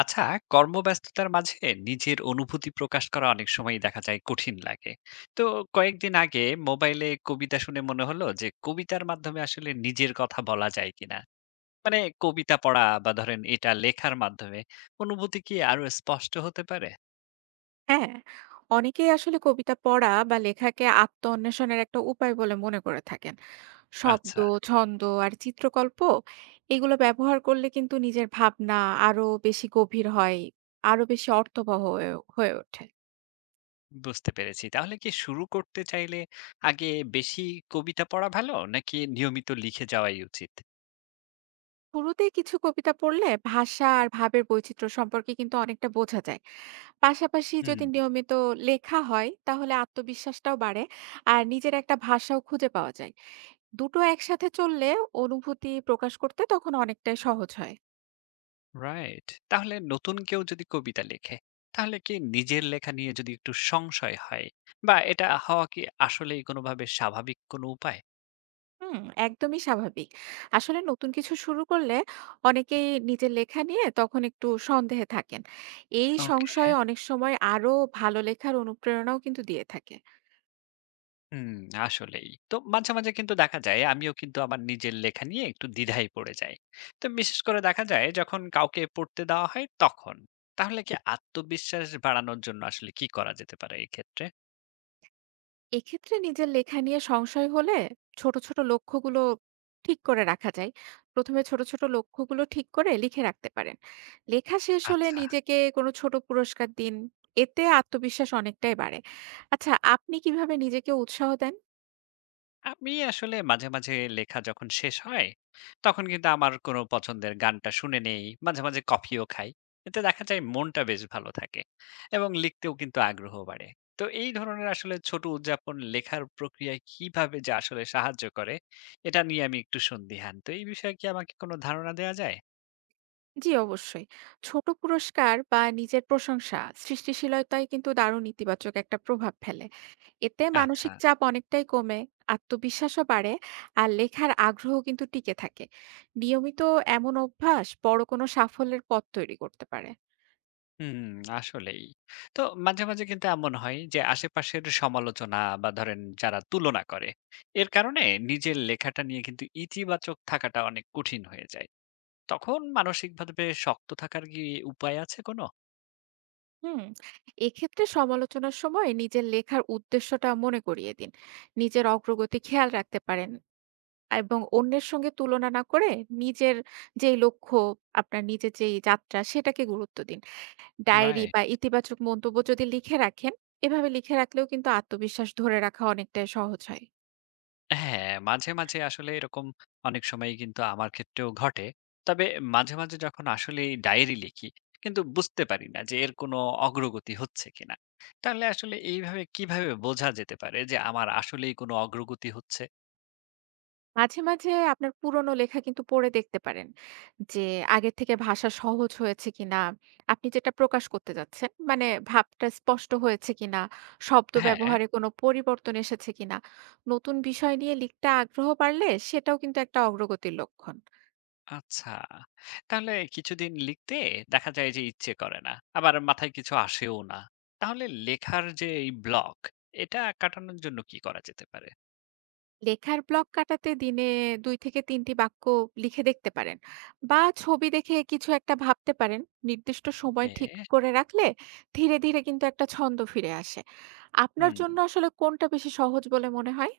আচ্ছা, কর্মব্যস্ততার মাঝে নিজের অনুভূতি প্রকাশ করা অনেক সময় দেখা যায় কঠিন লাগে। তো কয়েকদিন আগে মোবাইলে কবিতা শুনে মনে হলো যে কবিতার মাধ্যমে আসলে নিজের কথা বলা যায় কিনা। মানে কবিতা পড়া বা ধরেন এটা লেখার মাধ্যমে অনুভূতি কি আরো স্পষ্ট হতে পারে? হ্যাঁ, অনেকেই আসলে কবিতা পড়া বা লেখাকে আত্ম-অন্বেষণের একটা উপায় বলে মনে করে থাকেন। শব্দ, আচ্ছা, ছন্দ আর চিত্রকল্প এগুলো ব্যবহার করলে কিন্তু নিজের ভাবনা আরো বেশি গভীর হয়, আরো বেশি অর্থবহ হয়ে হয়ে ওঠে। বুঝতে পেরেছি। তাহলে কি শুরু করতে চাইলে আগে বেশি কবিতা পড়া ভালো নাকি নিয়মিত লিখে যাওয়াই উচিত? শুরুতে কিছু কবিতা পড়লে ভাষা আর ভাবের বৈচিত্র্য সম্পর্কে কিন্তু অনেকটা বোঝা যায়। পাশাপাশি হুম, যদি নিয়মিত লেখা হয় তাহলে আত্মবিশ্বাসটাও বাড়ে আর নিজের একটা ভাষাও খুঁজে পাওয়া যায়। দুটো একসাথে চললে অনুভূতি প্রকাশ করতে তখন অনেকটাই সহজ হয়। রাইট। তাহলে নতুন কেউ যদি কবিতা লেখে, তাহলে কি নিজের লেখা নিয়ে যদি একটু সংশয় হয় বা এটা হওয়া কি আসলেই কোনোভাবে স্বাভাবিক কোনো উপায়? হুম, একদমই স্বাভাবিক। আসলে নতুন কিছু শুরু করলে অনেকেই নিজের লেখা নিয়ে তখন একটু সন্দেহে থাকেন। এই ওকে, সংশয় অনেক সময় আরো ভালো লেখার অনুপ্রেরণাও কিন্তু দিয়ে থাকে। হুম। আসলেই তো মাঝে মাঝে কিন্তু দেখা যায় আমিও কিন্তু আমার নিজের লেখা নিয়ে একটু দ্বিধায় পড়ে যাই। তো বিশেষ করে দেখা যায় যখন কাউকে পড়তে দেওয়া হয় তখন। তাহলে কি আত্মবিশ্বাস বাড়ানোর জন্য আসলে কি করা যেতে পারে এই ক্ষেত্রে? এক্ষেত্রে নিজের লেখা নিয়ে সংশয় হলে ছোট ছোট লক্ষ্যগুলো ঠিক করে রাখা যায়। প্রথমে ছোট, ছোট লক্ষ্যগুলো ঠিক করে লিখে রাখতে পারেন। লেখা শেষ হলে আচ্ছা, নিজেকে কোনো ছোট পুরস্কার দিন। এতে আত্মবিশ্বাস অনেকটাই বাড়ে। আচ্ছা, আপনি কিভাবে নিজেকে উৎসাহ দেন? আমি আসলে মাঝে, মাঝে লেখা যখন শেষ হয়, তখন কিন্তু আমার কোনো পছন্দের গানটা শুনে নেই। মাঝে, মাঝে কফিও খাই। এতে দেখা যায় মনটা বেশ ভালো থাকে এবং লিখতেও কিন্তু আগ্রহ বাড়ে। তো এই ধরনের আসলে ছোট উদযাপন লেখার প্রক্রিয়ায় কিভাবে যে আসলে সাহায্য করে, এটা নিয়ে আমি একটু সন্দিহান। তো এই বিষয়ে কি আমাকে কোনো ধারণা দেয়া যায়? জি অবশ্যই। ছোট পুরস্কার বা নিজের প্রশংসা সৃষ্টিশীলতায় কিন্তু দারুণ ইতিবাচক একটা প্রভাব ফেলে। এতে আচ্ছা। মানসিক চাপ অনেকটাই কমে, আত্মবিশ্বাসও বাড়ে আর লেখার আগ্রহ কিন্তু টিকে থাকে। নিয়মিত এমন অভ্যাস বড় কোনো সাফল্যের পথ তৈরি করতে পারে। হুম, আসলেই। তো মাঝে, মাঝে কিন্তু এমন হয় যে আশেপাশের সমালোচনা বা ধরেন যারা তুলনা করে, এর কারণে নিজের লেখাটা নিয়ে কিন্তু ইতিবাচক থাকাটা অনেক কঠিন হয়ে যায়। তখন মানসিকভাবে শক্ত থাকার কি উপায় আছে কোনো? হুম, এক্ষেত্রে সমালোচনার সময় নিজের লেখার উদ্দেশ্যটা মনে করিয়ে দিন। নিজের অগ্রগতি খেয়াল রাখতে পারেন এবং অন্যের সঙ্গে তুলনা না করে নিজের যেই লক্ষ্য, আপনার নিজের যেই যাত্রা সেটাকে গুরুত্ব দিন। Diary right. বা ইতিবাচক মন্তব্য যদি লিখে রাখেন, এভাবে লিখে রাখলেও কিন্তু আত্মবিশ্বাস ধরে রাখা অনেকটাই সহজ হয়। হ্যাঁ, মাঝে, মাঝে আসলে এরকম অনেক সময়ই কিন্তু আমার ক্ষেত্রেও ঘটে। তবে মাঝে, মাঝে যখন আসলেই ডায়েরি লিখি, কিন্তু বুঝতে পারি না যে এর কোনো অগ্রগতি হচ্ছে কিনা। তাহলে আসলে এইভাবে কিভাবে বোঝা যেতে পারে যে আমার আসলেই কোনো অগ্রগতি হচ্ছে? মাঝে, মাঝে আপনার পুরনো লেখা কিন্তু পড়ে দেখতে পারেন যে আগের থেকে ভাষা সহজ হয়েছে কিনা, আপনি যেটা প্রকাশ করতে যাচ্ছেন মানে ভাবটা স্পষ্ট হয়েছে কিনা, শব্দ হ্যাঁ, ব্যবহারে কোনো পরিবর্তন এসেছে কিনা। নতুন বিষয় নিয়ে লিখতে আগ্রহ বাড়লে সেটাও কিন্তু একটা অগ্রগতির লক্ষণ। আচ্ছা। তাহলে কিছুদিন লিখতে দেখা যায় যে ইচ্ছে করে না। আবার মাথায় কিছু আসেও না। তাহলে লেখার যে এই ব্লক, এটা কাটানোর জন্য কি করা যেতে পারে? লেখার ব্লক কাটাতে দিনে ২ থেকে ৩ টি বাক্য লিখে দেখতে পারেন বা ছবি দেখে কিছু একটা ভাবতে পারেন। নির্দিষ্ট সময় ওকে, ঠিক করে রাখলে ধীরে, ধীরে কিন্তু একটা ছন্দ ফিরে আসে। আপনার হুম। জন্য আসলে কোনটা বেশি সহজ বলে মনে হয়?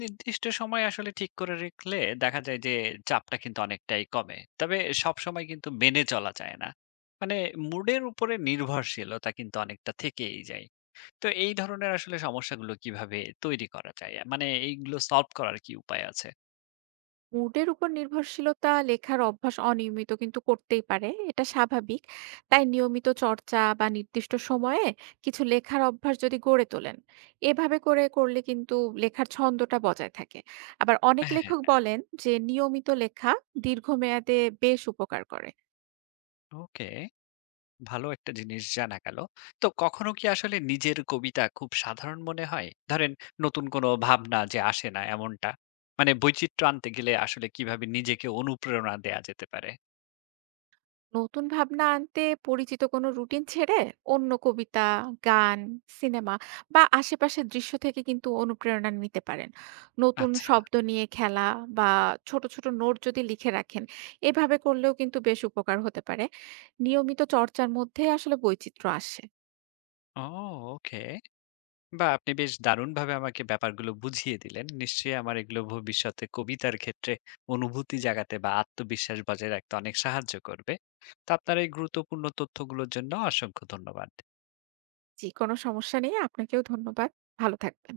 নির্দিষ্ট সময় আসলে ঠিক করে রাখলে দেখা যায় যে চাপটা কিন্তু অনেকটাই কমে। তবে সব সময় কিন্তু মেনে চলা যায় না, মানে মুডের উপরে নির্ভরশীলতা কিন্তু অনেকটা থেকেই যায়। তো এই ধরনের আসলে সমস্যাগুলো কিভাবে তৈরি করা যায়, মানে এইগুলো সলভ করার কি উপায় আছে? মুডের উপর নির্ভরশীলতা লেখার অভ্যাস অনিয়মিত কিন্তু করতেই পারে, এটা স্বাভাবিক। তাই নিয়মিত চর্চা বা নির্দিষ্ট সময়ে কিছু লেখার অভ্যাস যদি গড়ে তোলেন, এভাবে করে করলে কিন্তু লেখার ছন্দটা বজায় থাকে। আবার অনেক হ্যাঁ, লেখক বলেন যে নিয়মিত লেখা দীর্ঘমেয়াদে বেশ উপকার করে। ওকে, ভালো একটা জিনিস জানা গেল। তো কখনো কি আসলে নিজের কবিতা খুব সাধারণ মনে হয়, ধরেন নতুন কোনো ভাবনা যে আসে না এমনটা? মানে বৈচিত্র্য আনতে গেলে আসলে কিভাবে নিজেকে অনুপ্রেরণা দেয়া যেতে পারে? নতুন ভাবনা আনতে পরিচিত কোনো রুটিন ছেড়ে অন্য কবিতা, গান, সিনেমা বা আশেপাশের দৃশ্য থেকে কিন্তু অনুপ্রেরণা নিতে পারেন। নতুন আচ্ছা। শব্দ নিয়ে খেলা বা ছোট ছোট নোট যদি লিখে রাখেন, এভাবে করলেও কিন্তু বেশ উপকার হতে পারে। নিয়মিত চর্চার মধ্যে আসলে বৈচিত্র্য আসে। ও, ওকে। বাহ! আপনি বেশ দারুণভাবে আমাকে ব্যাপারগুলো বুঝিয়ে দিলেন। নিশ্চয়ই আমার এগুলো ভবিষ্যতে কবিতার ক্ষেত্রে অনুভূতি জাগাতে বা আত্মবিশ্বাস বজায় রাখতে অনেক সাহায্য করবে। তো আপনার এই গুরুত্বপূর্ণ তথ্যগুলোর জন্য অসংখ্য ধন্যবাদ। যে কোনো সমস্যা নেই, আপনাকেও ধন্যবাদ। ভালো থাকবেন।